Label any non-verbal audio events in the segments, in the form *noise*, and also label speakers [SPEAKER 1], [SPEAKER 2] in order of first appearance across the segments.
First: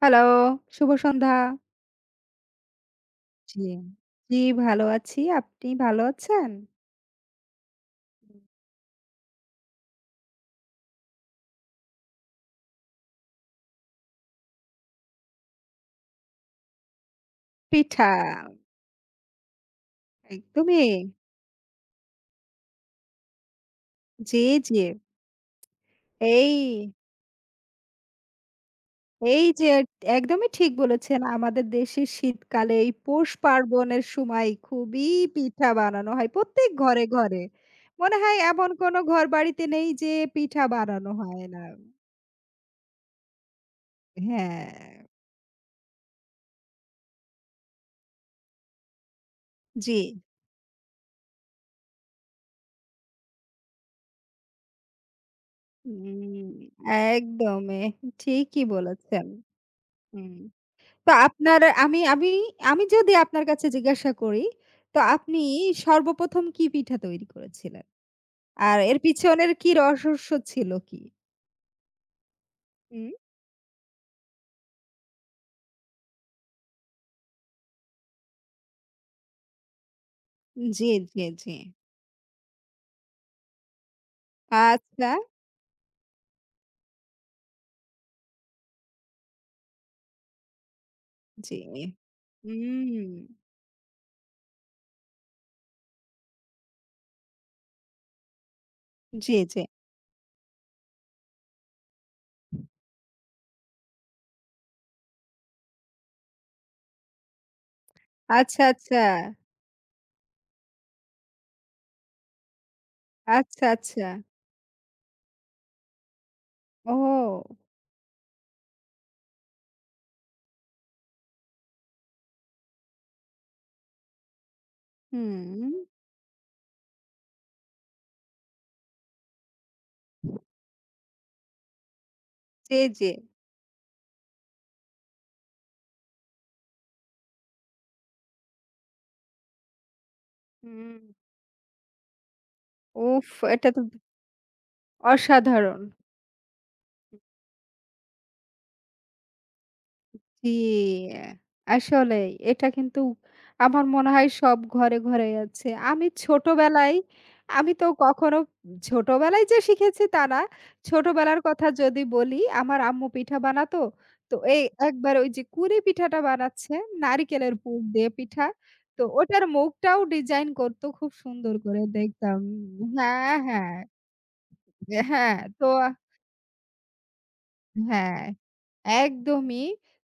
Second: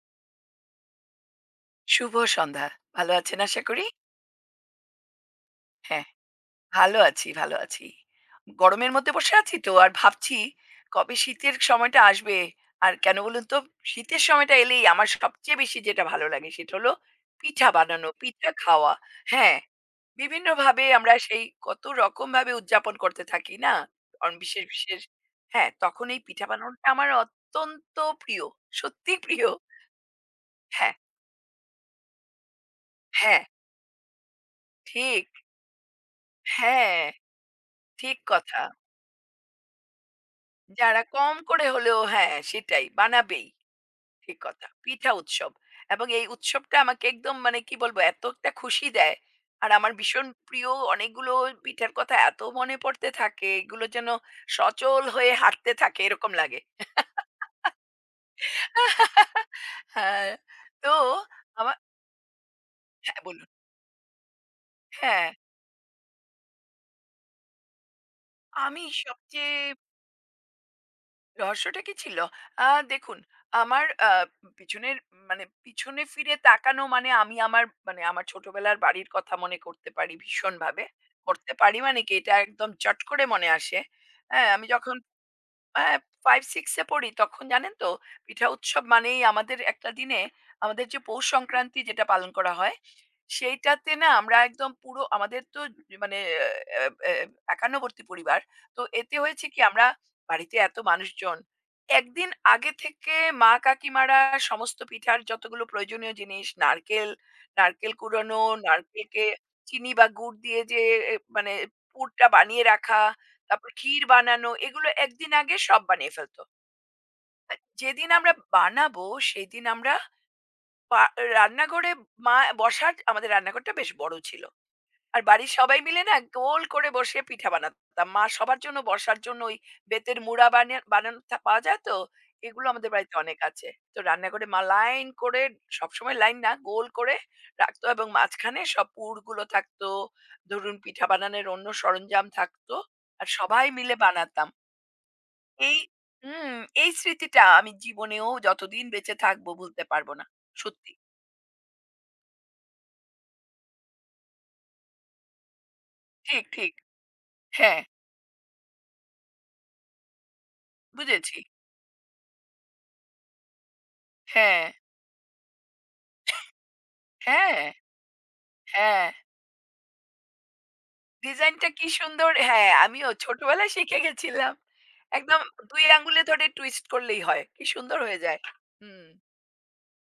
[SPEAKER 1] Hello, শুভ সন্ধ্যা।
[SPEAKER 2] শুভ সন্ধ্যা। ভালো আছেন আশা
[SPEAKER 1] জি,
[SPEAKER 2] করি?
[SPEAKER 1] জি, ভালো আছি। আপনি ভালো
[SPEAKER 2] হ্যাঁ,
[SPEAKER 1] আছেন?
[SPEAKER 2] ভালো আছি, ভালো আছি।
[SPEAKER 1] হুম।
[SPEAKER 2] গরমের মধ্যে বসে আছি তো আর ভাবছি কবে শীতের সময়টা আসবে। আর কেন বলুন তো? শীতের সময়টা এলেই আমার সবচেয়ে বেশি যেটা ভালো লাগে সেটা হলো পিঠা বানানো,
[SPEAKER 1] পিঠা,
[SPEAKER 2] পিঠা খাওয়া। হ্যাঁ, বিভিন্নভাবে
[SPEAKER 1] একদমই।
[SPEAKER 2] আমরা সেই কত রকমভাবে উদযাপন করতে থাকি না? অন
[SPEAKER 1] জি,
[SPEAKER 2] বিশেষ,
[SPEAKER 1] জি।
[SPEAKER 2] বিশেষ হ্যাঁ, তখন এই পিঠা বানানোটা
[SPEAKER 1] এই,
[SPEAKER 2] আমার অত্যন্ত প্রিয়। সত্যিই
[SPEAKER 1] এই
[SPEAKER 2] প্রিয়।
[SPEAKER 1] যে একদমই ঠিক
[SPEAKER 2] হ্যাঁ,
[SPEAKER 1] বলেছেন। আমাদের দেশে শীতকালে এই পৌষ
[SPEAKER 2] হ্যাঁ,
[SPEAKER 1] পার্বণের সময় খুবই
[SPEAKER 2] ঠিক।
[SPEAKER 1] পিঠা বানানো হয় প্রত্যেক
[SPEAKER 2] হ্যাঁ,
[SPEAKER 1] ঘরে, ঘরে। মনে
[SPEAKER 2] ঠিক
[SPEAKER 1] হয়
[SPEAKER 2] কথা।
[SPEAKER 1] এমন কোনো ঘরবাড়িতে নেই যে পিঠা
[SPEAKER 2] যারা
[SPEAKER 1] বানানো
[SPEAKER 2] কম
[SPEAKER 1] হয় না।
[SPEAKER 2] করে হলেও হ্যাঁ, সেটাই বানাবেই। ঠিক কথা।
[SPEAKER 1] হ্যাঁ,
[SPEAKER 2] পিঠা উৎসব এবং এই উৎসবটা আমাকে একদম মানে কি বলবো এত একটা খুশি দেয়। আর আমার
[SPEAKER 1] জি।
[SPEAKER 2] ভীষণ প্রিয় অনেকগুলো পিঠার কথা এত মনে পড়তে থাকে, এগুলো যেন সচল হয়ে হাঁটতে থাকে এরকম
[SPEAKER 1] হুম,
[SPEAKER 2] লাগে।
[SPEAKER 1] একদমই ঠিকই বলেছেন।
[SPEAKER 2] *laughs* হ্যাঁ,
[SPEAKER 1] হুম।
[SPEAKER 2] তো
[SPEAKER 1] তো আপনার
[SPEAKER 2] আমা
[SPEAKER 1] আমি আমি আমি যদি
[SPEAKER 2] হ্যাঁ, বলুন।
[SPEAKER 1] আপনার কাছে জিজ্ঞাসা করি, তো
[SPEAKER 2] হ্যাঁ,
[SPEAKER 1] আপনি সর্বপ্রথম কি পিঠা তৈরি করেছিলেন? আর
[SPEAKER 2] আমি
[SPEAKER 1] এর পিছনের
[SPEAKER 2] সবচেয়ে
[SPEAKER 1] কি রহস্য ছিল কি?
[SPEAKER 2] রহস্যটা কি ছিল? আ
[SPEAKER 1] হুম।
[SPEAKER 2] দেখুন, আমার পিছনের মানে পিছনে ফিরে তাকানো মানে আমি আমার মানে আমার ছোটবেলার বাড়ির কথা মনে করতে পারি ভীষণভাবে।
[SPEAKER 1] জি, জি, জি।
[SPEAKER 2] করতে পারি মানে কি এটা একদম চট করে মনে আসে। হ্যাঁ? আমি যখন
[SPEAKER 1] আচ্ছা,
[SPEAKER 2] হ্যাঁ, 5-6 এ পড়ি তখন জানেন তো পিঠা উৎসব মানেই আমাদের একটা দিনে আমাদের যে পৌষ
[SPEAKER 1] জি।
[SPEAKER 2] সংক্রান্তি যেটা পালন করা হয়
[SPEAKER 1] হুম।
[SPEAKER 2] সেইটাতে না আমরা একদম পুরো আমাদের তো মানে আহ, আহ, 51 পরিবার তো এতে
[SPEAKER 1] জি,
[SPEAKER 2] হয়েছে
[SPEAKER 1] জি।
[SPEAKER 2] কি আমরা বাড়িতে এত মানুষজন একদিন আগে থেকে মা কাকিমারা সমস্ত পিঠার যতগুলো প্রয়োজনীয় জিনিস নারকেল নারকেল কুড়ানো
[SPEAKER 1] আচ্ছা, আচ্ছা।
[SPEAKER 2] নারকেলকে চিনি বা গুড় দিয়ে যে মানে পুরটা বানিয়ে রাখা
[SPEAKER 1] আচ্ছা,
[SPEAKER 2] তারপর ক্ষীর
[SPEAKER 1] আচ্ছা।
[SPEAKER 2] বানানো এগুলো একদিন আগে সব বানিয়ে ফেলতো।
[SPEAKER 1] ও!
[SPEAKER 2] যেদিন আমরা বানাবো সেদিন আমরা পা রান্নাঘরে মা বসার আমাদের রান্নাঘরটা বেশ বড় ছিল। আর বাড়ির
[SPEAKER 1] হুম।
[SPEAKER 2] সবাই মিলে না গোল করে বসে পিঠা বানাতাম। মা সবার জন্য বসার জন্য ওই বেতের মুড়া বানানো থা পাওয়া যায় তো? এগুলো
[SPEAKER 1] জি,
[SPEAKER 2] আমাদের
[SPEAKER 1] জি।
[SPEAKER 2] বাড়িতে অনেক আছে। তো রান্নাঘরে মা লাইন করে সবসময় লাইন না গোল করে রাখতো এবং মাঝখানে সব পুরগুলো থাকতো। ধরুন
[SPEAKER 1] হুম।
[SPEAKER 2] পিঠা বানানোর অন্য সরঞ্জাম থাকতো। আর
[SPEAKER 1] উফ!
[SPEAKER 2] সবাই
[SPEAKER 1] এটা তো
[SPEAKER 2] মিলে বানাতাম। এই
[SPEAKER 1] অসাধারণ।
[SPEAKER 2] হুম, এই স্মৃতিটা আমি জীবনেও যতদিন বেঁচে থাকবো ভুলতে পারব না। সত্যি।
[SPEAKER 1] জি, আসলেই এটা কিন্তু আমার মনে হয় সব ঘরে, ঘরেই আছে। আমি
[SPEAKER 2] ঠিক, ঠিক।
[SPEAKER 1] ছোটবেলায় আমি
[SPEAKER 2] হ্যাঁ,
[SPEAKER 1] তো কখনো ছোটবেলায় যে শিখেছি তা না।
[SPEAKER 2] বুঝেছি।
[SPEAKER 1] ছোটবেলার কথা যদি বলি, আমার আম্মু পিঠা বানাতো। তো এই
[SPEAKER 2] হ্যাঁ,
[SPEAKER 1] একবার ওই যে কুলি পিঠাটা বানাচ্ছে, নারিকেলের
[SPEAKER 2] হ্যাঁ,
[SPEAKER 1] পুর দিয়ে পিঠা। তো
[SPEAKER 2] হ্যাঁ।
[SPEAKER 1] ওটার মুখটাও ডিজাইন করতো খুব সুন্দর
[SPEAKER 2] ডিজাইনটা
[SPEAKER 1] করে
[SPEAKER 2] কি সুন্দর!
[SPEAKER 1] দেখতাম।
[SPEAKER 2] হ্যাঁ, আমিও
[SPEAKER 1] হ্যাঁ,
[SPEAKER 2] ছোটবেলায়
[SPEAKER 1] হ্যাঁ,
[SPEAKER 2] শিখে গেছিলাম।
[SPEAKER 1] হ্যাঁ।
[SPEAKER 2] একদম
[SPEAKER 1] তো
[SPEAKER 2] ২ আঙুলে ধরে টুইস্ট করলেই হয়। কি সুন্দর
[SPEAKER 1] হ্যাঁ,
[SPEAKER 2] হয়ে যায়। হুম।
[SPEAKER 1] একদমই।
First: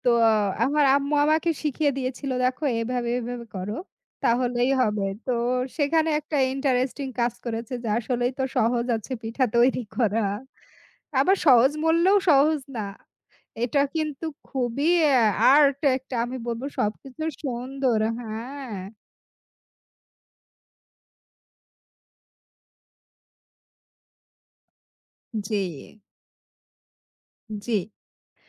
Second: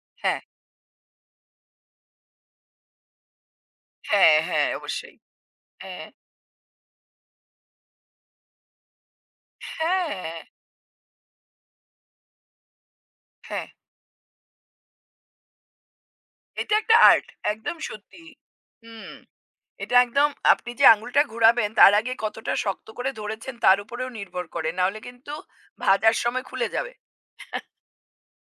[SPEAKER 1] তো
[SPEAKER 2] হ্যাঁ,
[SPEAKER 1] আমার আম্মু আমাকে শিখিয়ে দিয়েছিল, "দেখো এভাবে, এভাবে করো।
[SPEAKER 2] হ্যাঁ, হ্যাঁ,
[SPEAKER 1] তাহলেই হবে।"
[SPEAKER 2] অবশ্যই।
[SPEAKER 1] তো
[SPEAKER 2] হ্যাঁ,
[SPEAKER 1] সেখানে একটা ইন্টারেস্টিং কাজ করেছে যে আসলেই তো সহজ আছে পিঠা তৈরি করা।
[SPEAKER 2] হ্যাঁ,
[SPEAKER 1] আবার সহজ বললেও সহজ না।
[SPEAKER 2] হ্যাঁ।
[SPEAKER 1] এটা কিন্তু খুবই আ আর্ট একটা আমি বলব
[SPEAKER 2] এটা একটা
[SPEAKER 1] সবকিছু
[SPEAKER 2] আর্ট। একদম
[SPEAKER 1] সুন্দর
[SPEAKER 2] সত্যি।
[SPEAKER 1] হ্যাঁ,
[SPEAKER 2] হুম। এটা একদম আপনি যে আঙুলটা ঘুরাবেন তার আগে কতটা শক্ত করে ধরেছেন তার উপরেও নির্ভর করে। নাহলে কিন্তু
[SPEAKER 1] জি,
[SPEAKER 2] ভাজার সময় খুলে যাবে।
[SPEAKER 1] জি।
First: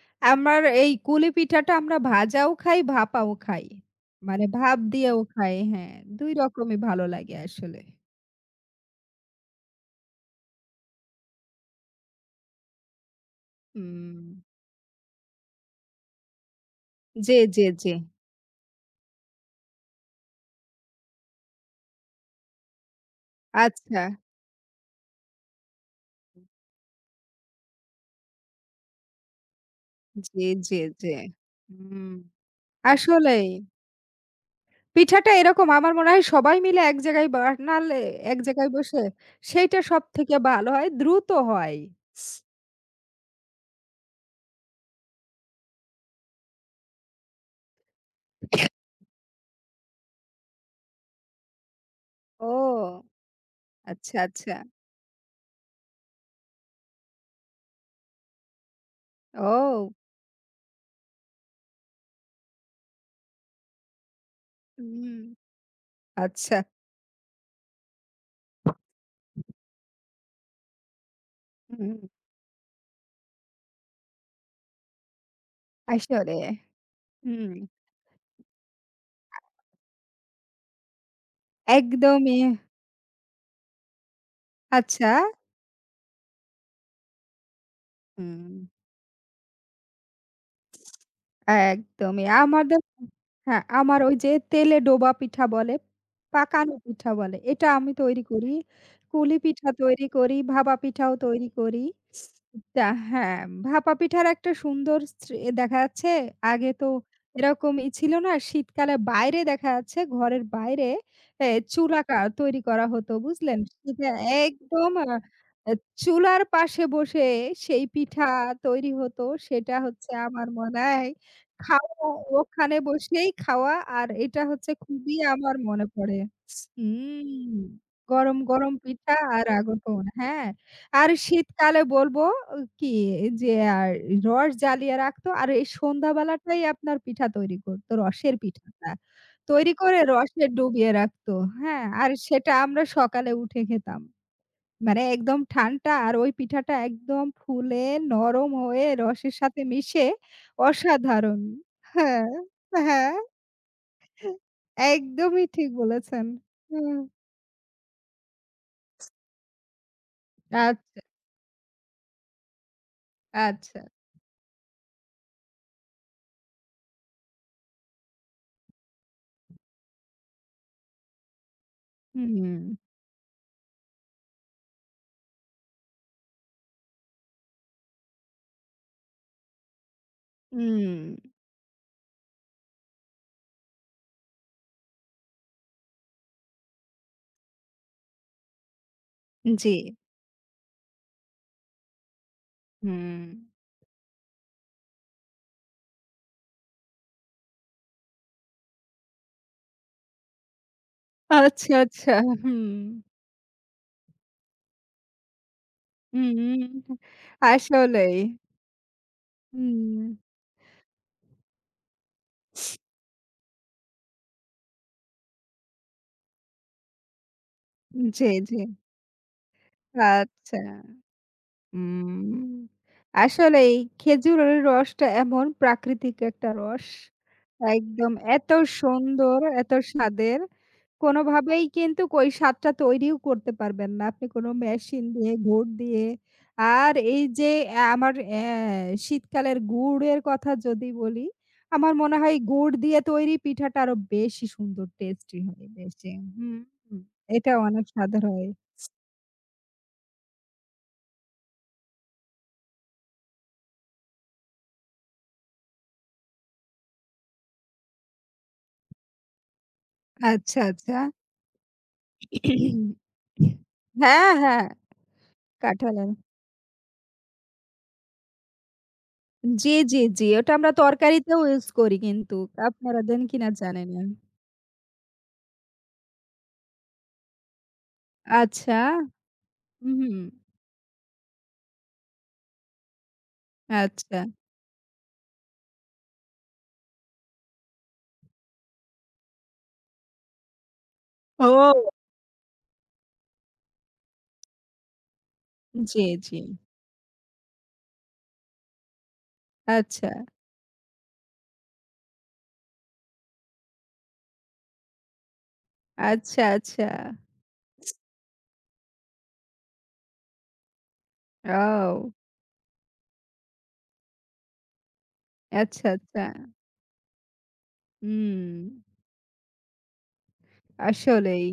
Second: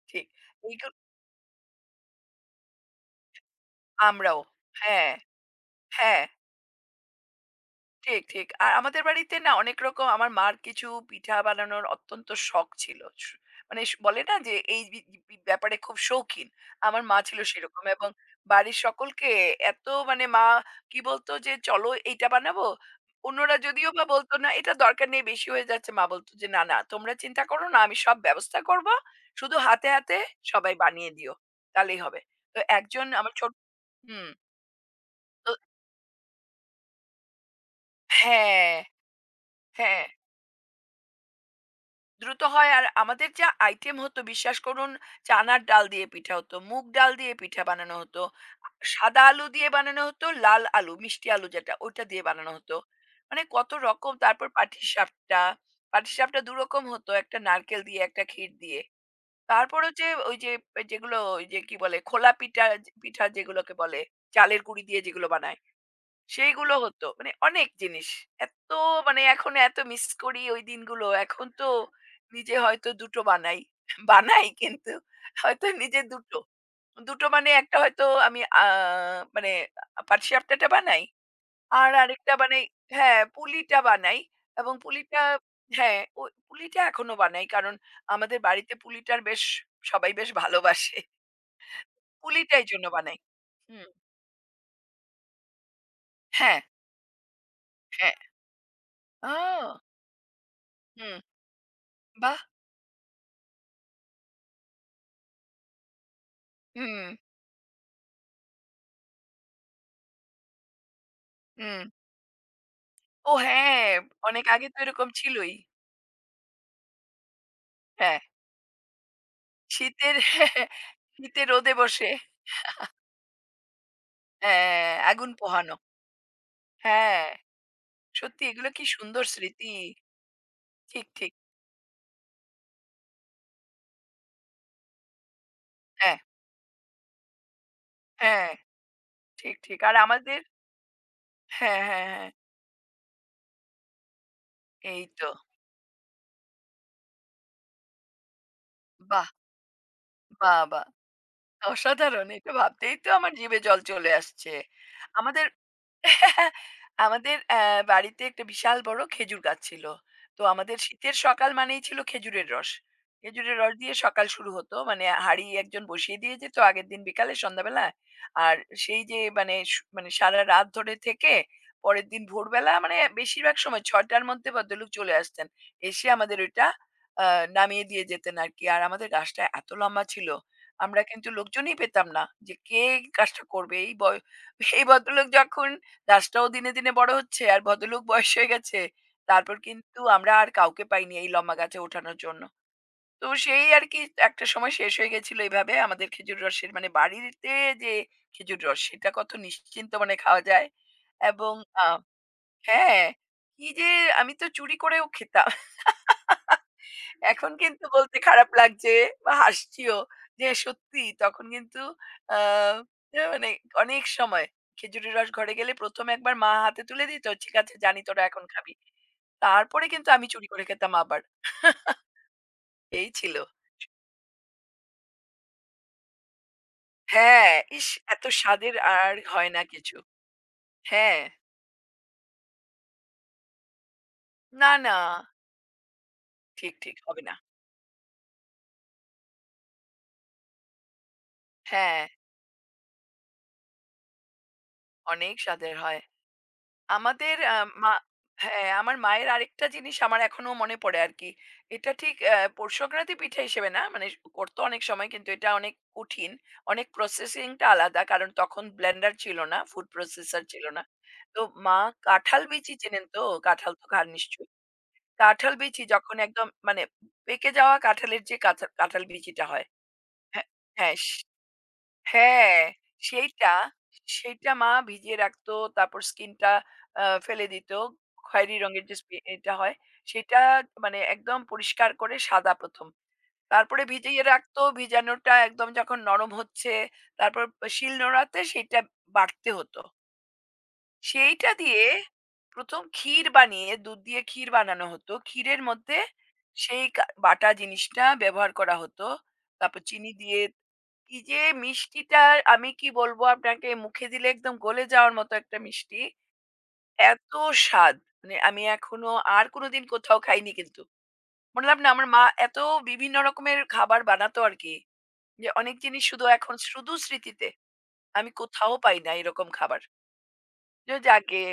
[SPEAKER 2] ঠিক।
[SPEAKER 1] আমার এই
[SPEAKER 2] এইগুলো
[SPEAKER 1] কুলি পিঠাটা আমরা ভাজাও খাই, ভাপাও খাই।
[SPEAKER 2] আমরাও।
[SPEAKER 1] মানে ভাপ
[SPEAKER 2] হ্যাঁ,
[SPEAKER 1] দিয়েও খাই, হ্যাঁ।
[SPEAKER 2] হ্যাঁ।
[SPEAKER 1] ২ রকমই ভালো লাগে আসলে।
[SPEAKER 2] ঠিক, ঠিক। আর আমাদের বাড়িতে না অনেক রকম আমার মার কিছু পিঠা বানানোর অত্যন্ত শখ ছিল। মানে স
[SPEAKER 1] হুম।
[SPEAKER 2] বলে না যে এই বি বি ব্যাপারে খুব শৌখিন। আমার মা
[SPEAKER 1] জি,
[SPEAKER 2] ছিল
[SPEAKER 1] জি,
[SPEAKER 2] সেরকম
[SPEAKER 1] জি।
[SPEAKER 2] এবং বাড়ির সকলকে এত মানে মা কি বলতো যে, "চলো এইটা বানাবো।" অন্যরা যদিও
[SPEAKER 1] আচ্ছা।
[SPEAKER 2] বা বলত না, "এটা দরকার নেই, বেশি হয়ে যাচ্ছে।" মা বলত যে, "না, না, তোমরা চিন্তা করো না, আমি সব ব্যবস্থা করব। শুধু হাতে, হাতে
[SPEAKER 1] জি,
[SPEAKER 2] সবাই
[SPEAKER 1] জি, জি।
[SPEAKER 2] বানিয়ে দিও। তাহলেই
[SPEAKER 1] হুম।
[SPEAKER 2] হবে।" তো একজন আমার
[SPEAKER 1] আসলেই।
[SPEAKER 2] ছোট হুম,
[SPEAKER 1] পিঠাটা
[SPEAKER 2] তো
[SPEAKER 1] এরকম আমার মনে হয় সবাই মিলে এক জায়গায় বানালে, এক জায়গায়
[SPEAKER 2] হ্যাঁ,
[SPEAKER 1] বসে সেইটা
[SPEAKER 2] হ্যাঁ।
[SPEAKER 1] সবথেকে ভালো হয়, দ্রুত হয়।
[SPEAKER 2] দ্রুত হয় আর আমাদের যা আইটেম হতো বিশ্বাস করুন চানার ডাল দিয়ে পিঠা হতো মুগ ডাল দিয়ে পিঠা বানানো হতো সাদা আলু দিয়ে বানানো হতো লাল আলু মিষ্টি আলু যেটা ওটা দিয়ে বানানো হতো
[SPEAKER 1] ও!
[SPEAKER 2] মানে কত রকম
[SPEAKER 1] আচ্ছা,
[SPEAKER 2] তারপর
[SPEAKER 1] আচ্ছা।
[SPEAKER 2] পাটিসাপটা পাটিসাপটা দু রকম হতো একটা নারকেল দিয়ে একটা ক্ষীর দিয়ে তারপর
[SPEAKER 1] ও!
[SPEAKER 2] হচ্ছে ওই যে যেগুলো ওই যে কি বলে খোলা পিঠা পিঠা যেগুলোকে বলে চালের গুঁড়ি দিয়ে
[SPEAKER 1] হুম।
[SPEAKER 2] যেগুলো বানায়
[SPEAKER 1] আচ্ছা।
[SPEAKER 2] সেইগুলো হতো। মানে অনেক জিনিস। এত মানে এখন এত মিস করি ওই দিনগুলো। এখন তো
[SPEAKER 1] হুম।
[SPEAKER 2] নিজে হয়তো ২ টো বানাই। *laughs* বানাই কিন্তু হয়তো নিজে ২
[SPEAKER 1] আসলে।
[SPEAKER 2] টো। ২ টো মানে
[SPEAKER 1] হুম।
[SPEAKER 2] একটা হয়তো আমি মানে পাটি সাপটাটা বানাই। আর আরেকটা
[SPEAKER 1] একদমই
[SPEAKER 2] বানাই হ্যাঁ, পুলিটা বানাই এবং
[SPEAKER 1] আচ্ছা।
[SPEAKER 2] পুলিটা হ্যাঁ, ও পুলিটা এখনো বানাই। কারণ আমাদের
[SPEAKER 1] হুম।
[SPEAKER 2] বাড়িতে পুলিটার বেশ সবাই বেশ ভালোবাসে।
[SPEAKER 1] একদমই।
[SPEAKER 2] পুলিটা
[SPEAKER 1] আমাদের
[SPEAKER 2] এইজন্য বানাই।
[SPEAKER 1] হ্যাঁ,
[SPEAKER 2] হুম।
[SPEAKER 1] আমার ওই যে তেলে ডোবা পিঠা বলে,
[SPEAKER 2] হ্যাঁ,
[SPEAKER 1] পাকানো পিঠা বলে। এটা আমি
[SPEAKER 2] হ্যাঁ।
[SPEAKER 1] তৈরি করি। কুলি পিঠা
[SPEAKER 2] ও!
[SPEAKER 1] তৈরি করি, ভাপা পিঠাও
[SPEAKER 2] হুম।
[SPEAKER 1] তৈরি করি।
[SPEAKER 2] বাহ!
[SPEAKER 1] তা হ্যাঁ, ভাপা পিঠার একটা সুন্দর স্রে এ দেখা যাচ্ছে আগে তো
[SPEAKER 2] হুম।
[SPEAKER 1] এরকমই ছিল না। শীতকালে বাইরে দেখা যাচ্ছে ঘরের বাইরে এ
[SPEAKER 2] হুম।
[SPEAKER 1] চুলা কা তৈরি করা হতো
[SPEAKER 2] ও
[SPEAKER 1] বুঝলেন?
[SPEAKER 2] হ্যাঁ,
[SPEAKER 1] শীতে
[SPEAKER 2] অনেক আগে তো
[SPEAKER 1] একদম আ
[SPEAKER 2] এরকম ছিলই।
[SPEAKER 1] এ চুলার পাশে বসে সেই
[SPEAKER 2] হ্যাঁ,
[SPEAKER 1] পিঠা তৈরি হতো। সেটা হচ্ছে
[SPEAKER 2] শীতের
[SPEAKER 1] আমার মনে হয়
[SPEAKER 2] *laughs* শীতে রোদে
[SPEAKER 1] খাওয়া
[SPEAKER 2] বসে
[SPEAKER 1] ওখানে বসেই খাওয়া আর এটা হচ্ছে
[SPEAKER 2] হ্যাঁ,
[SPEAKER 1] খুবই
[SPEAKER 2] আগুন
[SPEAKER 1] আমার
[SPEAKER 2] পোহানো।
[SPEAKER 1] মনে পড়ে।
[SPEAKER 2] হ্যাঁ,
[SPEAKER 1] হুম। গরম,
[SPEAKER 2] সত্যি এগুলো
[SPEAKER 1] গরম
[SPEAKER 2] কি
[SPEAKER 1] পিঠা
[SPEAKER 2] সুন্দর
[SPEAKER 1] আর
[SPEAKER 2] স্মৃতি।
[SPEAKER 1] আগরপাউন। হ্যাঁ,
[SPEAKER 2] ঠিক,
[SPEAKER 1] আর
[SPEAKER 2] ঠিক।
[SPEAKER 1] শীতকালে বলবো ও কি যে আর রস জ্বালিয়ে রাখতো আর এই
[SPEAKER 2] হ্যাঁ,
[SPEAKER 1] সন্ধ্যাবেলাটাই আপনার পিঠা তৈরি করত। রসের
[SPEAKER 2] হ্যাঁ,
[SPEAKER 1] পিঠাটা।
[SPEAKER 2] ঠিক,
[SPEAKER 1] তৈরি
[SPEAKER 2] ঠিক। আর
[SPEAKER 1] করে
[SPEAKER 2] আমাদের
[SPEAKER 1] রসে ডুবিয়ে রাখতো।
[SPEAKER 2] হ্যাঁ,
[SPEAKER 1] হ্যাঁ,
[SPEAKER 2] হ্যাঁ,
[SPEAKER 1] আর
[SPEAKER 2] হ্যাঁ।
[SPEAKER 1] সেটা আমরা সকালে উঠে খেতাম। মানে
[SPEAKER 2] এই তো।
[SPEAKER 1] একদম ঠান্ডা আর ওই পিঠাটা একদম ফুলে নরম হয়ে
[SPEAKER 2] বাহ!
[SPEAKER 1] রসের সাথে মিশে
[SPEAKER 2] বাহ! বাহ!
[SPEAKER 1] অসাধারণ। হ্যাঁ,
[SPEAKER 2] অসাধারণ। এটা ভাবতেই তো
[SPEAKER 1] হ্যাঁ,
[SPEAKER 2] আমার জিভে জল চলে আসছে।
[SPEAKER 1] একদমই
[SPEAKER 2] আমাদের
[SPEAKER 1] ঠিক বলেছেন।
[SPEAKER 2] *laughs*
[SPEAKER 1] হুম,
[SPEAKER 2] আমাদের বাড়িতে একটা বিশাল বড় খেজুর গাছ ছিল তো আমাদের
[SPEAKER 1] আচ্ছা,
[SPEAKER 2] শীতের সকাল মানেই ছিল খেজুরের রস খেজুরের রস
[SPEAKER 1] আচ্ছা।
[SPEAKER 2] দিয়ে সকাল শুরু হতো মানে হাঁড়ি একজন বসিয়ে দিয়ে যেত আগের দিন বিকালে সন্ধ্যাবেলা আর সেই যে মানে মানে সারা রাত ধরে থেকে পরের দিন
[SPEAKER 1] হুম,
[SPEAKER 2] ভোরবেলা মানে বেশিরভাগ সময় ছটার মধ্যে ভদ্রলোক চলে আসতেন এসে আমাদের ওইটা নামিয়ে দিয়ে যেতেন আর কি আর আমাদের গাছটা এত লম্বা ছিল
[SPEAKER 1] হুম,
[SPEAKER 2] আমরা কিন্তু লোকজনই পেতাম না যে কে গাছটা করবে এই বয় এই ভদ্রলোক যখন রাসটাও দিনে, দিনে বড় হচ্ছে আর ভদ্রলোক বয়স হয়ে গেছে। তারপর
[SPEAKER 1] জি।
[SPEAKER 2] কিন্তু আমরা আর কাউকে পাইনি এই লম্বা গাছে ওঠানোর জন্য।
[SPEAKER 1] হুম।
[SPEAKER 2] তো সেই আরকি একটা সময় শেষ হয়ে গেছিল এভাবে আমাদের খেজুর রসের মানে বাড়িতে যে খেজুর রস সেটা কত নিশ্চিন্ত মনে খাওয়া যায় এবং
[SPEAKER 1] আচ্ছা,
[SPEAKER 2] আ
[SPEAKER 1] আচ্ছা।
[SPEAKER 2] হ্যাঁ, কি যে আমি তো চুরি করেও খেতাম।
[SPEAKER 1] হুম, হুম,
[SPEAKER 2] এখন কিন্তু
[SPEAKER 1] আসলেই।
[SPEAKER 2] বলতে খারাপ লাগছে বা হাসছিও
[SPEAKER 1] হুম,
[SPEAKER 2] যে সত্যি তখন কিন্তু আ মানে অনেক সময় খেজুরের রস ঘরে গেলে ১ম একবার মা হাতে তুলে দিত, "ঠিক আছে জানি তোরা
[SPEAKER 1] জি,
[SPEAKER 2] এখন
[SPEAKER 1] জি।
[SPEAKER 2] খাবি।" তারপরে কিন্তু আমি চুরি
[SPEAKER 1] আচ্ছা।
[SPEAKER 2] করে খেতাম আবার।
[SPEAKER 1] হুম,
[SPEAKER 2] এই ছিল।
[SPEAKER 1] আসলেই খেজুরের রসটা এমন প্রাকৃতিক একটা রস।
[SPEAKER 2] হ্যাঁ, ইস!
[SPEAKER 1] একদম
[SPEAKER 2] এত
[SPEAKER 1] এত
[SPEAKER 2] স্বাদের আর
[SPEAKER 1] সুন্দর,
[SPEAKER 2] হয় না
[SPEAKER 1] এত
[SPEAKER 2] কিছু।
[SPEAKER 1] স্বাদের।
[SPEAKER 2] হ্যাঁ।
[SPEAKER 1] কোনোভাবেই কিন্তু ওই স্বাদটা তৈরিও করতে পারবেন না। আপনি কোনো
[SPEAKER 2] না, না।
[SPEAKER 1] মেশিন দিয়ে, গুড় দিয়ে।
[SPEAKER 2] ঠিক,
[SPEAKER 1] আর
[SPEAKER 2] ঠিক। হবে
[SPEAKER 1] এই
[SPEAKER 2] না।
[SPEAKER 1] যে আমার শীতকালের গুড়ের কথা যদি বলি, আমার
[SPEAKER 2] হ্যাঁ,
[SPEAKER 1] মনে হয় গুড় দিয়ে তৈরি পিঠাটা আরো বেশি সুন্দর
[SPEAKER 2] অনেক
[SPEAKER 1] টেস্টি হয়
[SPEAKER 2] স্বাদের হয়।
[SPEAKER 1] বেশি। হুম, হুম।
[SPEAKER 2] আমাদের
[SPEAKER 1] এটা অনেক
[SPEAKER 2] মা
[SPEAKER 1] স্বাদের হয়।
[SPEAKER 2] হ্যাঁ, আমার মায়ের আরেকটা জিনিস আমার এখনো মনে পড়ে আরকি। এটা ঠিক পৌষ সংক্রান্তি পিঠা হিসেবে না, মানে করতো অনেক সময় কিন্তু এটা অনেক কঠিন। অনেক প্রসেসিং টা আলাদা। কারণ তখন ব্লেন্ডার ছিল না, ফুড প্রসেসর
[SPEAKER 1] আচ্ছা,
[SPEAKER 2] ছিল না।
[SPEAKER 1] আচ্ছা।
[SPEAKER 2] তো মা কাঁঠাল বিচি চেনেন তো? কাঁঠাল তো খান
[SPEAKER 1] হ্যাঁ,
[SPEAKER 2] নিশ্চয়ই?
[SPEAKER 1] হ্যাঁ,
[SPEAKER 2] কাঁঠাল বিচি
[SPEAKER 1] কাঁঠাল আম।
[SPEAKER 2] যখন একদম মানে পেকে যাওয়া কাঁঠালের যে কাঁচা কাঁঠাল বিচিটা হয়
[SPEAKER 1] জি, জি, জি।
[SPEAKER 2] হ্যাঁ,
[SPEAKER 1] ওটা আমরা
[SPEAKER 2] হ্যাঁ।
[SPEAKER 1] তরকারিতেও ইউজ করি কিন্তু।
[SPEAKER 2] হ্যাঁ,
[SPEAKER 1] আপনারা দেন কিনা
[SPEAKER 2] সেইটা,
[SPEAKER 1] জানি না।
[SPEAKER 2] সেইটা মা ভিজিয়ে রাখতো। তারপর স্কিনটা ফেলে দিত। খয়েরি
[SPEAKER 1] আচ্ছা।
[SPEAKER 2] রঙের যে স্পি এটা হয়,
[SPEAKER 1] হুম,
[SPEAKER 2] সেটা মানে একদম পরিষ্কার করে সাদা ১ম। তারপরে
[SPEAKER 1] আচ্ছা।
[SPEAKER 2] ভিজিয়ে রাখতো। ভিজানোটা একদম যখন নরম হচ্ছে, তারপর শিল নোড়াতে সেইটা বাটতে হতো। সেইটা
[SPEAKER 1] ও!
[SPEAKER 2] দিয়ে ১ম ক্ষীর বানিয়ে, দুধ দিয়ে ক্ষীর বানানো হতো। ক্ষীরের মধ্যে
[SPEAKER 1] জি, জি।
[SPEAKER 2] সেই বাটা জিনিসটা ব্যবহার করা হতো। তারপর
[SPEAKER 1] আচ্ছা,
[SPEAKER 2] চিনি দিয়ে এই যে মিষ্টিটা আমি কি বলবো আপনাকে মুখে দিলে একদম গলে যাওয়ার মতো একটা মিষ্টি।
[SPEAKER 1] আচ্ছা, আচ্ছা।
[SPEAKER 2] এত স্বাদ! মানে আমি এখনো আর কোনোদিন কোথাও খাইনি কিন্তু। বললাম না আমার
[SPEAKER 1] ও!
[SPEAKER 2] মা এত বিভিন্ন রকমের খাবার বানাতো আরকি। যে অনেক
[SPEAKER 1] আচ্ছা,
[SPEAKER 2] জিনিস
[SPEAKER 1] আচ্ছা।
[SPEAKER 2] শুধু এখন শুধু স্মৃতিতে। আমি
[SPEAKER 1] হুম,
[SPEAKER 2] কোথাও পাই না এরকম খাবার। যে যাকগে
[SPEAKER 1] আসলেই।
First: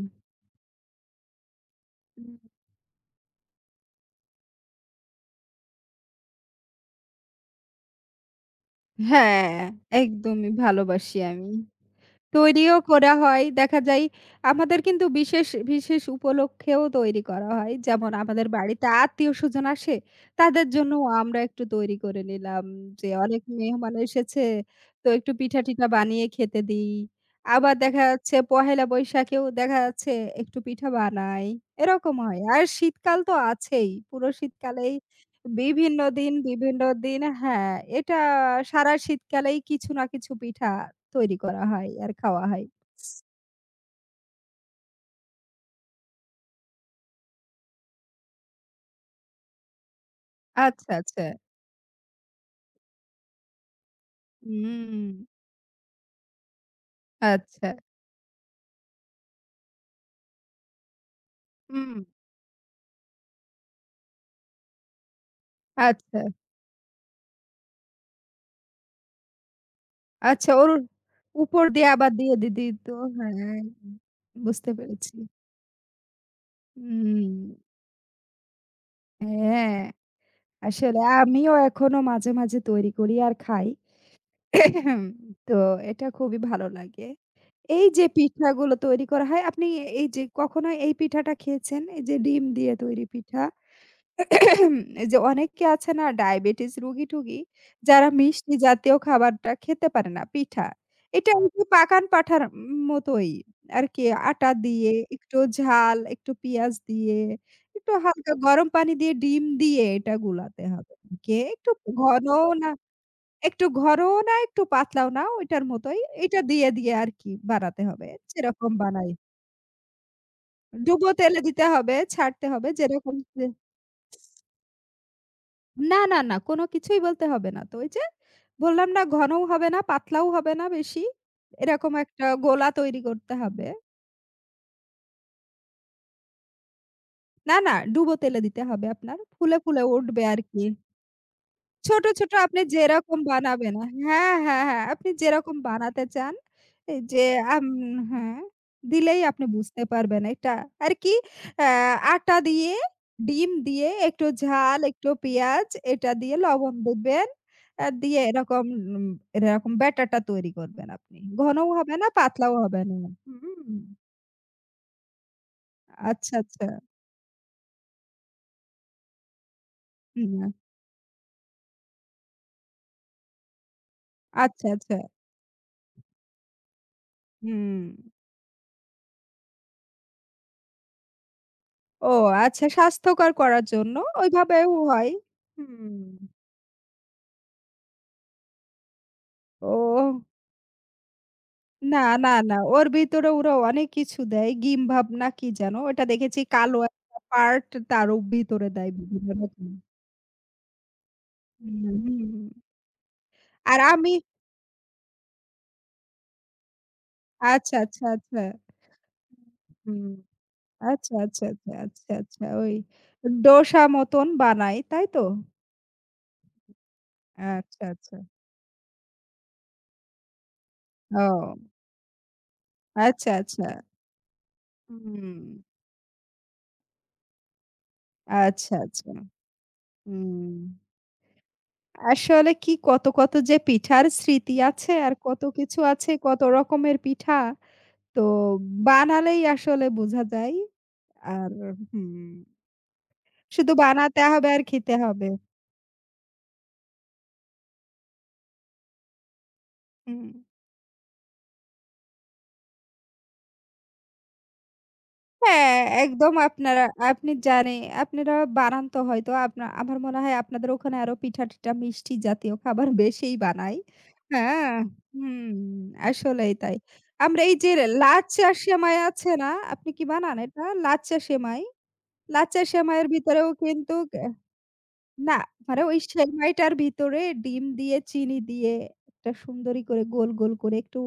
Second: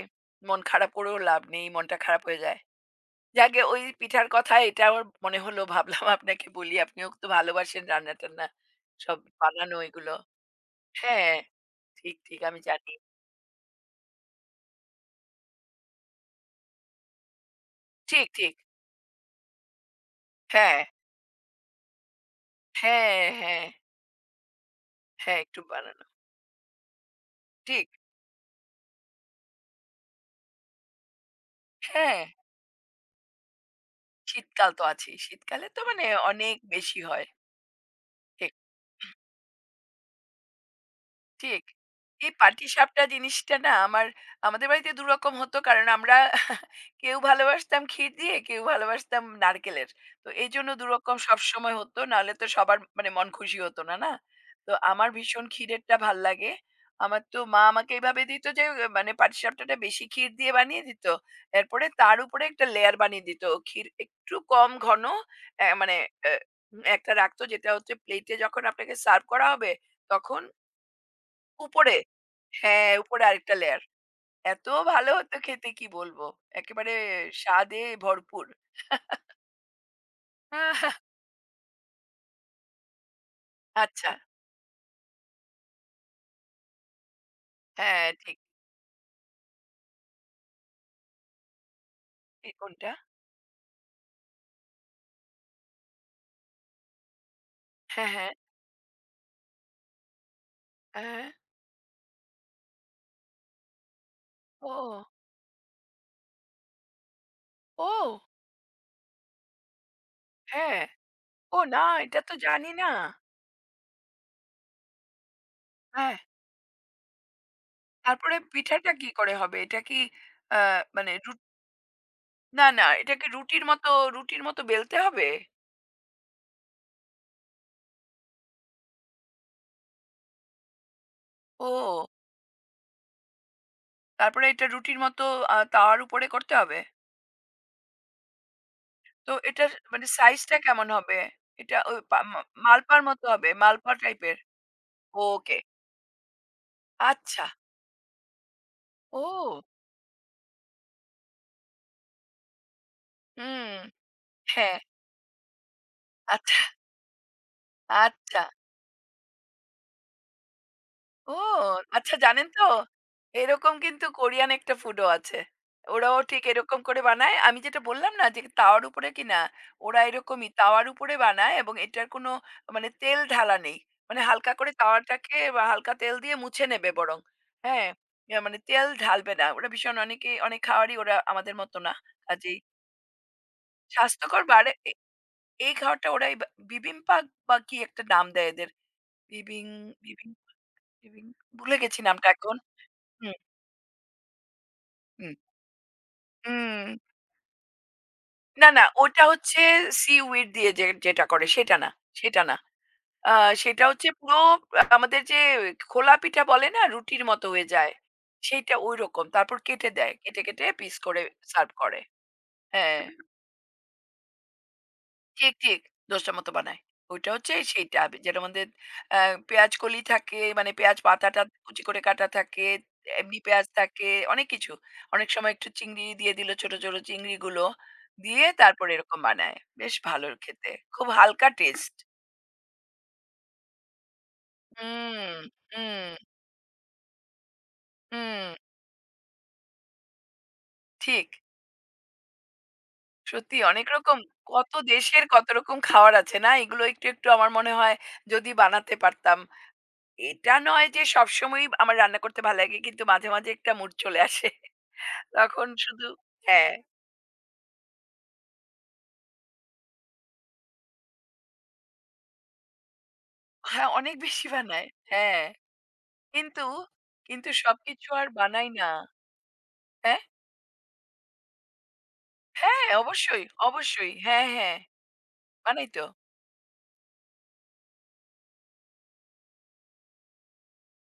[SPEAKER 2] মন খারাপ করেও লাভ নেই, মনটা খারাপ হয়ে যায়। যাকগে ওই পিঠার কথা এটা আমার মনে হলো ভাবলাম আপনাকে বলি। আপনিও তো ভালোবাসেন রান্না-টান্না সব
[SPEAKER 1] হ্যাঁ,
[SPEAKER 2] বানানো এগুলো।
[SPEAKER 1] একদমই ভালোবাসি
[SPEAKER 2] হ্যাঁ,
[SPEAKER 1] আমি।
[SPEAKER 2] ঠিক, ঠিক আমি
[SPEAKER 1] তৈরিও
[SPEAKER 2] জানি।
[SPEAKER 1] করা হয়। দেখা যায় আমাদের কিন্তু বিশেষ, বিশেষ উপলক্ষেও তৈরি করা হয়। যেমন
[SPEAKER 2] ঠিক,
[SPEAKER 1] আমাদের
[SPEAKER 2] ঠিক।
[SPEAKER 1] বাড়িতে আত্মীয়স্বজন আসে, তাদের
[SPEAKER 2] হ্যাঁ,
[SPEAKER 1] জন্যও আমরা একটু তৈরি করে নিলাম যে
[SPEAKER 2] হ্যাঁ,
[SPEAKER 1] অনেক
[SPEAKER 2] হ্যাঁ,
[SPEAKER 1] মেহমান এসেছে, তো একটু
[SPEAKER 2] হ্যাঁ, একটু
[SPEAKER 1] পিঠা-টিঠা
[SPEAKER 2] বানানো।
[SPEAKER 1] বানিয়ে খেতে দিই। আবার
[SPEAKER 2] ঠিক।
[SPEAKER 1] দেখা যাচ্ছে পহেলা বৈশাখেও দেখা যাচ্ছে একটু পিঠা বানাই। এরকম
[SPEAKER 2] হ্যাঁ,
[SPEAKER 1] হয়। আর শীতকাল তো আছেই। পুরো
[SPEAKER 2] শীতকাল তো
[SPEAKER 1] শীতকালেই
[SPEAKER 2] আছেই। শীতকালে তো
[SPEAKER 1] বিভিন্ন
[SPEAKER 2] মানে
[SPEAKER 1] দিন,
[SPEAKER 2] অনেক
[SPEAKER 1] বিভিন্ন
[SPEAKER 2] বেশি
[SPEAKER 1] দিন
[SPEAKER 2] হয়।
[SPEAKER 1] হ্যাঁ, এটা
[SPEAKER 2] ঠিক।
[SPEAKER 1] সারা শীতকালেই কিছু না কিছু পিঠা তৈরি করা
[SPEAKER 2] ঠিক।
[SPEAKER 1] হয় আর
[SPEAKER 2] এই
[SPEAKER 1] খাওয়া হয়।
[SPEAKER 2] পাটিসাপটা জিনিসটা না আমার আমাদের বাড়িতে ২ রকম হতো। কারণ আমরা *laughs* কেউ ভালোবাসতাম ক্ষীর দিয়ে, কেউ ভালোবাসতাম নারকেলের। তো এইজন্য ২
[SPEAKER 1] আচ্ছা,
[SPEAKER 2] রকম
[SPEAKER 1] আচ্ছা।
[SPEAKER 2] সবসময় হতো। নাহলে তো সবার মানে মন খুশি হতো না, না? তো
[SPEAKER 1] হুম,
[SPEAKER 2] আমার ভীষণ ক্ষীরেরটা ভাল লাগে। আমার তো মা
[SPEAKER 1] আচ্ছা।
[SPEAKER 2] আমাকে এভাবে দিত যে মানে পাটিসাপটাটা বেশি ক্ষীর দিয়ে বানিয়ে দিত। এরপরে
[SPEAKER 1] হুম।
[SPEAKER 2] তার উপরে একটা লেয়ার বানিয়ে দিত। ক্ষীর একটু কম ঘন মানে
[SPEAKER 1] আচ্ছা,
[SPEAKER 2] অ্যা একটা রাখতো যেটা হচ্ছে প্লেটে যখন আপনাকে সার্ভ করা হবে তখন
[SPEAKER 1] আচ্ছা ওর উপর দিয়ে
[SPEAKER 2] উপরে।
[SPEAKER 1] আবার দিয়ে দি দিত।
[SPEAKER 2] হ্যাঁ, উপরে আরেকটা
[SPEAKER 1] হ্যাঁ,
[SPEAKER 2] লেয়ার। এত
[SPEAKER 1] বুঝতে
[SPEAKER 2] ভালো
[SPEAKER 1] পেরেছি।
[SPEAKER 2] হতো খেতে কি বলবো। একেবারে
[SPEAKER 1] হুম,
[SPEAKER 2] স্বাদে ভরপুর। *laughs*
[SPEAKER 1] হ্যাঁ,
[SPEAKER 2] আহ,
[SPEAKER 1] আসলে আমিও এখনো মাঝে, মাঝে তৈরি করি আর খাই।
[SPEAKER 2] আচ্ছা।
[SPEAKER 1] *coughs* তো এটা খুবই ভালো লাগে। এই যে
[SPEAKER 2] হ্যাঁ, ঠিক।
[SPEAKER 1] পিঠাগুলো তৈরি করা হয়, আপনি এই যে কখনো এই পিঠাটা খেয়েছেন? এই যে ডিম
[SPEAKER 2] এ
[SPEAKER 1] দিয়ে
[SPEAKER 2] কোনটা?
[SPEAKER 1] তৈরি পিঠা। এই যে অনেকে আছে না ডায়াবেটিস রোগী-টোগী, যারা
[SPEAKER 2] হ্যাঁ, হ্যাঁ।
[SPEAKER 1] মিষ্টি জাতীয় খাবারটা খেতে পারে না, পিঠা।
[SPEAKER 2] হ্যাঁ।
[SPEAKER 1] এটা ওই যে পাকান পাঠার মতোই আরকি আটা দিয়ে,
[SPEAKER 2] ও!
[SPEAKER 1] একটু ঝাল, একটু পেঁয়াজ দিয়ে, একটু
[SPEAKER 2] ও!
[SPEAKER 1] হালকা গরম পানি দিয়ে ডিম দিয়ে এটা গুলাতে
[SPEAKER 2] হ্যাঁ।
[SPEAKER 1] হবে। কে
[SPEAKER 2] ও
[SPEAKER 1] একটু
[SPEAKER 2] না, এটা তো
[SPEAKER 1] ঘনও না
[SPEAKER 2] জানি না।
[SPEAKER 1] একটু ঘরও না, একটু পাতলাও না, ওইটার মতোই।
[SPEAKER 2] হ্যাঁ।
[SPEAKER 1] এটা দিয়ে আরকি বানাতে হবে।
[SPEAKER 2] তারপরে
[SPEAKER 1] যেরকম
[SPEAKER 2] পিঠাটা
[SPEAKER 1] বানাই।
[SPEAKER 2] কি করে হবে? এটা কি আ
[SPEAKER 1] ডুবো
[SPEAKER 2] মানে
[SPEAKER 1] তেলে দিতে হবে, ছাড়তে
[SPEAKER 2] না,
[SPEAKER 1] হবে
[SPEAKER 2] না
[SPEAKER 1] যেরকম
[SPEAKER 2] এটাকে
[SPEAKER 1] যে
[SPEAKER 2] রুটির মতো রুটির মতো বেলতে হবে?
[SPEAKER 1] না, না, না কোন কিছুই বলতে হবে না। তো ওই যে বললাম না ঘনও হবে না, পাতলাও হবে না বেশি। এরকম
[SPEAKER 2] ও!
[SPEAKER 1] একটা গোলা তৈরি করতে হবে।
[SPEAKER 2] তারপরে এটা রুটির মতো তাওয়ার উপরে করতে হবে?
[SPEAKER 1] না, না ডুবো তেলে দিতে হবে আপনার।
[SPEAKER 2] তো
[SPEAKER 1] ফুলে,
[SPEAKER 2] এটার
[SPEAKER 1] ফুলে
[SPEAKER 2] মানে
[SPEAKER 1] উঠবে
[SPEAKER 2] সাইজটা
[SPEAKER 1] আরকি।
[SPEAKER 2] কেমন হবে? এটা ওই
[SPEAKER 1] ছোট,
[SPEAKER 2] পা
[SPEAKER 1] ছোট
[SPEAKER 2] মা
[SPEAKER 1] আপনি
[SPEAKER 2] মালপার
[SPEAKER 1] যেরকম
[SPEAKER 2] মতো হবে?
[SPEAKER 1] বানাবেন
[SPEAKER 2] মালপা
[SPEAKER 1] হ্যাঁ,
[SPEAKER 2] টাইপের?
[SPEAKER 1] হ্যাঁ, হ্যাঁ, আপনি
[SPEAKER 2] ওকে।
[SPEAKER 1] যেরকম বানাতে চান এই যে
[SPEAKER 2] আচ্ছা।
[SPEAKER 1] আম হ্যাঁ, দিলেই আপনি
[SPEAKER 2] ও!
[SPEAKER 1] বুঝতে পারবেন এটা। আর কি আ আটা দিয়ে, ডিম
[SPEAKER 2] হুম।
[SPEAKER 1] দিয়ে, একটু
[SPEAKER 2] হ্যাঁ।
[SPEAKER 1] ঝাল, একটু পেঁয়াজ এটা দিয়ে
[SPEAKER 2] আচ্ছা,
[SPEAKER 1] লবণ দিবেন। আ দিয়ে
[SPEAKER 2] আচ্ছা।
[SPEAKER 1] এরকম উম এরকম ব্যাটারটা তৈরি করবেন আপনি।
[SPEAKER 2] ও!
[SPEAKER 1] ঘনও হবে না,
[SPEAKER 2] আচ্ছা জানেন
[SPEAKER 1] পাতলাও
[SPEAKER 2] তো?
[SPEAKER 1] হবে না। হুম।
[SPEAKER 2] এরকম কিন্তু কোরিয়ান একটা ফুডও আছে। ওরাও
[SPEAKER 1] আচ্ছা,
[SPEAKER 2] ঠিক
[SPEAKER 1] আচ্ছা।
[SPEAKER 2] এরকম করে বানায়। আমি যেটা বললাম না যে তাওয়ার উপরে কিনা, ওরা
[SPEAKER 1] হুম।
[SPEAKER 2] এরকমই তাওয়ার উপরে বানায় এবং এটার কোনো মানে তেল ঢালা নেই। মানে হালকা
[SPEAKER 1] আচ্ছা,
[SPEAKER 2] করে
[SPEAKER 1] আচ্ছা।
[SPEAKER 2] তাওয়াটাকে বা হালকা তেল দিয়ে মুছে নেবে বরং।
[SPEAKER 1] হুম।
[SPEAKER 2] হ্যাঁ? মানে তেল ঢালবে না। ওরা ভীষণ অনেকেই অনেক খাওয়ারই ওরা আমাদের মতো না।
[SPEAKER 1] ও
[SPEAKER 2] কাজেই
[SPEAKER 1] আচ্ছা স্বাস্থ্যকর করার জন্য
[SPEAKER 2] স্বাস্থ্যকর
[SPEAKER 1] ওইভাবেও
[SPEAKER 2] বাড়ে
[SPEAKER 1] হয়।
[SPEAKER 2] এই
[SPEAKER 1] হুম।
[SPEAKER 2] খাওয়ারটা ওরাই বা বিবিম্পাক বা কি একটা নাম দেয় এদের। বিবিং
[SPEAKER 1] ও
[SPEAKER 2] বিবিং বিবিং ভুলে গেছি
[SPEAKER 1] না,
[SPEAKER 2] নামটা
[SPEAKER 1] না,
[SPEAKER 2] এখন।
[SPEAKER 1] না ওর ভিতরে
[SPEAKER 2] হুম,
[SPEAKER 1] ওরা অনেক কিছু দেয়। গিম ভাব না
[SPEAKER 2] হুম।
[SPEAKER 1] কি যেন? ওটা দেখেছি কালো
[SPEAKER 2] হুম।
[SPEAKER 1] একটা পার্ট তারও ভিতরে
[SPEAKER 2] না, না
[SPEAKER 1] দেয়
[SPEAKER 2] ওটা
[SPEAKER 1] বিভিন্ন
[SPEAKER 2] হচ্ছে
[SPEAKER 1] রকম।
[SPEAKER 2] সিউইড দিয়ে যে যেটা করে
[SPEAKER 1] হুম,
[SPEAKER 2] সেটা না,
[SPEAKER 1] হুম,
[SPEAKER 2] সেটা
[SPEAKER 1] হুম।
[SPEAKER 2] না। আ
[SPEAKER 1] আর
[SPEAKER 2] সেটা হচ্ছে
[SPEAKER 1] আমি
[SPEAKER 2] পুরো আমাদের যে খোলা পিঠা বলে না রুটির মতো হয়ে
[SPEAKER 1] আচ্ছা,
[SPEAKER 2] যায়।
[SPEAKER 1] আচ্ছা, আচ্ছা।
[SPEAKER 2] সেইটা ঐরকম। তারপর কেটে
[SPEAKER 1] হুম।
[SPEAKER 2] দেয়। কেটে, কেটে পিস
[SPEAKER 1] আচ্ছা,
[SPEAKER 2] করে
[SPEAKER 1] আচ্ছা,
[SPEAKER 2] সার্ভ
[SPEAKER 1] আচ্ছা,
[SPEAKER 2] করে।
[SPEAKER 1] আচ্ছা, আচ্ছা। ওই
[SPEAKER 2] হ্যাঁ।
[SPEAKER 1] ডোসা মতন বানায়, তাই তো?
[SPEAKER 2] ঠিক, ঠিক। ১০ টার মতো বানায়। ওইটা হচ্ছে
[SPEAKER 1] আচ্ছা,
[SPEAKER 2] সেইটা
[SPEAKER 1] আচ্ছা।
[SPEAKER 2] যেটা আমাদের অ্যা পেঁয়াজ কলি থাকে, মানে পেঁয়াজ পাতাটা
[SPEAKER 1] ও
[SPEAKER 2] কুচি করে কাটা থাকে,
[SPEAKER 1] আচ্ছা,
[SPEAKER 2] এমনি পেঁয়াজ
[SPEAKER 1] আচ্ছা।
[SPEAKER 2] থাকে, অনেক কিছু। অনেক
[SPEAKER 1] হুম।
[SPEAKER 2] সময় একটু চিংড়ি দিয়ে দিল ছোট, ছোট চিংড়িগুলো। দিয়ে
[SPEAKER 1] আচ্ছা,
[SPEAKER 2] তারপরে
[SPEAKER 1] আচ্ছা।
[SPEAKER 2] এরকম বানায়। বেশ ভালো
[SPEAKER 1] হুম।
[SPEAKER 2] খেতে। খুব হালকা টেস্ট।
[SPEAKER 1] আসলে কি কত, কত যে পিঠার স্মৃতি আছে আর
[SPEAKER 2] হুম,
[SPEAKER 1] কত কিছু আছে,
[SPEAKER 2] হুম,
[SPEAKER 1] কত রকমের পিঠা। তো
[SPEAKER 2] হুম।
[SPEAKER 1] বানালেই আসলে বোঝা যায়।
[SPEAKER 2] ঠিক।
[SPEAKER 1] আর হুম,
[SPEAKER 2] সত্যি
[SPEAKER 1] শুধু
[SPEAKER 2] অনেক রকম
[SPEAKER 1] বানাতে হবে আর
[SPEAKER 2] কত
[SPEAKER 1] খেতে
[SPEAKER 2] দেশের
[SPEAKER 1] হবে।
[SPEAKER 2] কত রকম খাওয়ার আছে না? এগুলো একটু, একটু আমার মনে হয় যদি বানাতে পারতাম
[SPEAKER 1] হুম।
[SPEAKER 2] এটা নয় যে সবসময়ই আমার রান্না করতে ভালো লাগে কিন্তু মাঝে, মাঝে একটা মুড চলে আসে। তখন
[SPEAKER 1] হ্যাঁ,
[SPEAKER 2] শুধু
[SPEAKER 1] একদম
[SPEAKER 2] হ্যাঁ,
[SPEAKER 1] আপনারা আপনি জানে আপনারা বানান তো হয়তো আপনা আমার মনে হয় আপনাদের ওখানে আরো পিঠা-টিঠা মিষ্টি জাতীয় খাবার বেশিই বানায়।
[SPEAKER 2] হ্যাঁ, অনেক বেশি
[SPEAKER 1] হ্যাঁ,
[SPEAKER 2] বানাই। হ্যাঁ,
[SPEAKER 1] হুম, আসলেই
[SPEAKER 2] কিন্তু,
[SPEAKER 1] তাই। আমরা
[SPEAKER 2] কিন্তু
[SPEAKER 1] এই যে
[SPEAKER 2] সবকিছু আর
[SPEAKER 1] লাচ্চা
[SPEAKER 2] বানাই না।
[SPEAKER 1] সেমাই আছে না, আপনি কি
[SPEAKER 2] হ্যাঁ?
[SPEAKER 1] বানান এটা? লাচ্চা সেমাই? লাচ্ছা
[SPEAKER 2] হ্যাঁ,
[SPEAKER 1] সেমাইয়ের
[SPEAKER 2] অবশ্যই,
[SPEAKER 1] ভিতরেও কিন্তু
[SPEAKER 2] অবশ্যই।
[SPEAKER 1] গে
[SPEAKER 2] হ্যাঁ, হ্যাঁ,
[SPEAKER 1] না মানে
[SPEAKER 2] বানাই
[SPEAKER 1] ওই
[SPEAKER 2] তো।
[SPEAKER 1] সেমাইটার ভিতরে ডিম দিয়ে চিনি দিয়ে একটা সুন্দরী করে গোল, গোল করে একটু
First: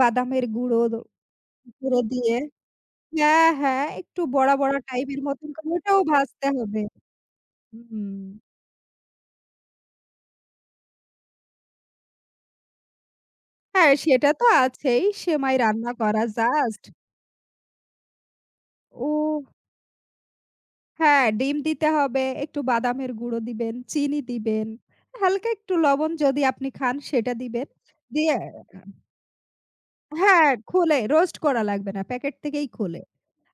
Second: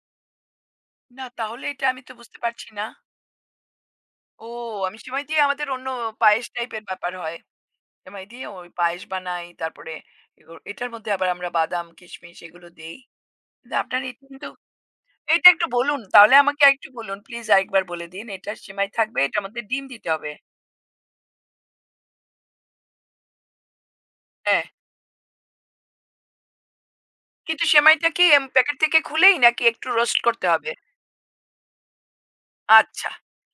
[SPEAKER 1] বাদামের
[SPEAKER 2] না তাহলে এটা
[SPEAKER 1] গুঁড়ো
[SPEAKER 2] আমি তো
[SPEAKER 1] দিয়ে
[SPEAKER 2] বুঝতে পারছি না।
[SPEAKER 1] হ্যাঁ, হ্যাঁ, একটু
[SPEAKER 2] ও
[SPEAKER 1] বড়া, বড়া
[SPEAKER 2] আমি
[SPEAKER 1] টাইপের
[SPEAKER 2] সেমাই দিয়ে
[SPEAKER 1] মতন
[SPEAKER 2] আমাদের
[SPEAKER 1] করে
[SPEAKER 2] অন্য
[SPEAKER 1] ওটাও ভাজতে
[SPEAKER 2] পায়েস
[SPEAKER 1] হবে।
[SPEAKER 2] টাইপের ব্যাপার হয়।
[SPEAKER 1] হুম।
[SPEAKER 2] সেমাই দিয়ে ওই পায়েস বানাই তারপরে এগুলো এটার মধ্যে আবার আমরা বাদাম, কিশমিশ এগুলো দেই। কিন্তু
[SPEAKER 1] হ্যাঁ,
[SPEAKER 2] আপনার এটা
[SPEAKER 1] সেটা তো
[SPEAKER 2] কিন্তু
[SPEAKER 1] আছেই।
[SPEAKER 2] এটা
[SPEAKER 1] সেমাই
[SPEAKER 2] একটু
[SPEAKER 1] রান্না
[SPEAKER 2] বলুন।
[SPEAKER 1] করা
[SPEAKER 2] তাহলে আমাকে
[SPEAKER 1] জাস্ট
[SPEAKER 2] আরেকটু বলুন। প্লিজ আরেকবার বলে দিন। এটা সেমাই থাকবে, এটার
[SPEAKER 1] ও
[SPEAKER 2] মধ্যে ডিম দিতে হবে।
[SPEAKER 1] হ্যাঁ, ডিম দিতে হবে, একটু বাদামের গুঁড়ো দিবেন, চিনি
[SPEAKER 2] হ্যাঁ।
[SPEAKER 1] দিবেন, হালকা একটু লবণ যদি আপনি খান সেটা
[SPEAKER 2] কিন্তু
[SPEAKER 1] দিবেন।
[SPEAKER 2] সেমাইটা কি
[SPEAKER 1] দিয়ে
[SPEAKER 2] এম প্যাকেট থেকে খুলেই নাকি একটু রোস্ট করতে
[SPEAKER 1] হ্যাঁ,
[SPEAKER 2] হবে?
[SPEAKER 1] খোলে রোস্ট করা লাগবে না। প্যাকেট থেকেই খোলে।
[SPEAKER 2] আচ্ছা।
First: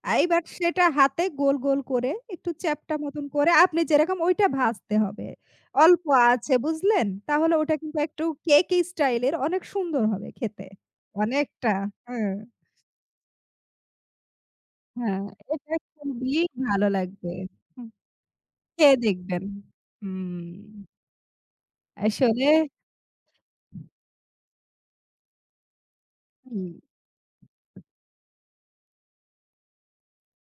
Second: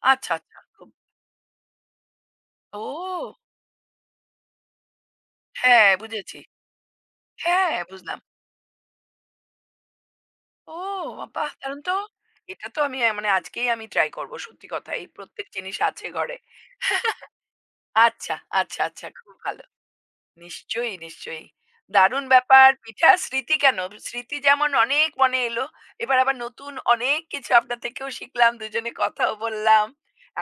[SPEAKER 2] আচ্ছা,
[SPEAKER 1] এইবার
[SPEAKER 2] আচ্ছা।
[SPEAKER 1] সেটা
[SPEAKER 2] খুব
[SPEAKER 1] হাতে গোল, গোল করে একটু চ্যাপ্টা মতন
[SPEAKER 2] ও!
[SPEAKER 1] করে আপনি যেরকম ওইটা ভাজতে হবে।
[SPEAKER 2] হ্যাঁ,
[SPEAKER 1] অল্প
[SPEAKER 2] বুঝেছি।
[SPEAKER 1] আছে বুঝলেন? তাহলে
[SPEAKER 2] হ্যাঁ,
[SPEAKER 1] ওটা কিন্তু
[SPEAKER 2] বুঝলাম।
[SPEAKER 1] একটু কেকি স্টাইলের অনেক সুন্দর হবে খেতে।
[SPEAKER 2] ও বাহ!
[SPEAKER 1] অনেকটা
[SPEAKER 2] দারুণ তো।
[SPEAKER 1] হ্যাঁ,
[SPEAKER 2] এটা তো আমি মানে আজকেই আমি ট্রাই করব। সত্যি কথা। এই
[SPEAKER 1] হ্যাঁ,
[SPEAKER 2] প্রত্যেক
[SPEAKER 1] এটা
[SPEAKER 2] জিনিস আছে
[SPEAKER 1] খুবই
[SPEAKER 2] ঘরে।
[SPEAKER 1] ভালো লাগবে। হুম,
[SPEAKER 2] আচ্ছা, আচ্ছা,
[SPEAKER 1] খেয়ে
[SPEAKER 2] আচ্ছা। খুব
[SPEAKER 1] দেখবেন।
[SPEAKER 2] ভালো।
[SPEAKER 1] হুম,
[SPEAKER 2] নিশ্চয়ই, নিশ্চয়ই। দারুণ
[SPEAKER 1] আসলে
[SPEAKER 2] ব্যাপার। পিঠা স্মৃতি কেন? স্মৃতি যেমন অনেক মনে এলো। এবার আবার
[SPEAKER 1] হুম,
[SPEAKER 2] নতুন অনেক কিছু আপনার থেকেও শিখলাম। দুজনে কথাও বললাম।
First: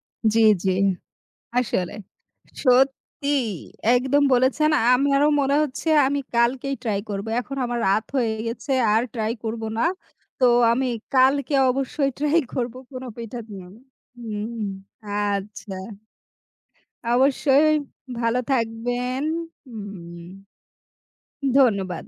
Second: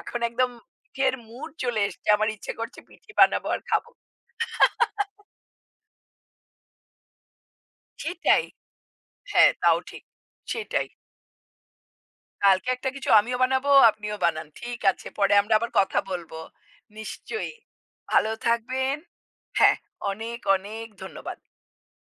[SPEAKER 2] এখন
[SPEAKER 1] জি,
[SPEAKER 2] একদম
[SPEAKER 1] জি।
[SPEAKER 2] পিঠের মুড চলে
[SPEAKER 1] আসলে।
[SPEAKER 2] এসছে। আমার ইচ্ছে করছে পিঠে
[SPEAKER 1] সত্যি
[SPEAKER 2] বানাবো আর খাবো।
[SPEAKER 1] একদম বলেছেন। আমারও মনে হচ্ছে আমি কালকেই ট্রাই করব। এখন আমার রাত হয়ে
[SPEAKER 2] সেটাই।
[SPEAKER 1] গেছে আর ট্রাই
[SPEAKER 2] হ্যাঁ,
[SPEAKER 1] করব
[SPEAKER 2] তাও
[SPEAKER 1] না।
[SPEAKER 2] ঠিক।
[SPEAKER 1] তো আমি
[SPEAKER 2] সেটাই।
[SPEAKER 1] কালকে অবশ্যই ট্রাই *laughs*
[SPEAKER 2] কালকে
[SPEAKER 1] করব
[SPEAKER 2] একটা
[SPEAKER 1] কোনো
[SPEAKER 2] কিছু
[SPEAKER 1] পিঠা
[SPEAKER 2] আমিও
[SPEAKER 1] দিয়ে।
[SPEAKER 2] বানাবো, আপনিও বানান।
[SPEAKER 1] হুম,
[SPEAKER 2] ঠিক আছে। পরে আমরা আবার
[SPEAKER 1] আচ্ছা।
[SPEAKER 2] কথা বলবো। নিশ্চয়ই।
[SPEAKER 1] অবশ্যই
[SPEAKER 2] ভালো
[SPEAKER 1] ভালো
[SPEAKER 2] থাকবেন।
[SPEAKER 1] থাকবেন।
[SPEAKER 2] হ্যাঁ,
[SPEAKER 1] হুম,
[SPEAKER 2] অনেক, অনেক ধন্যবাদ।
[SPEAKER 1] ধন্যবাদ।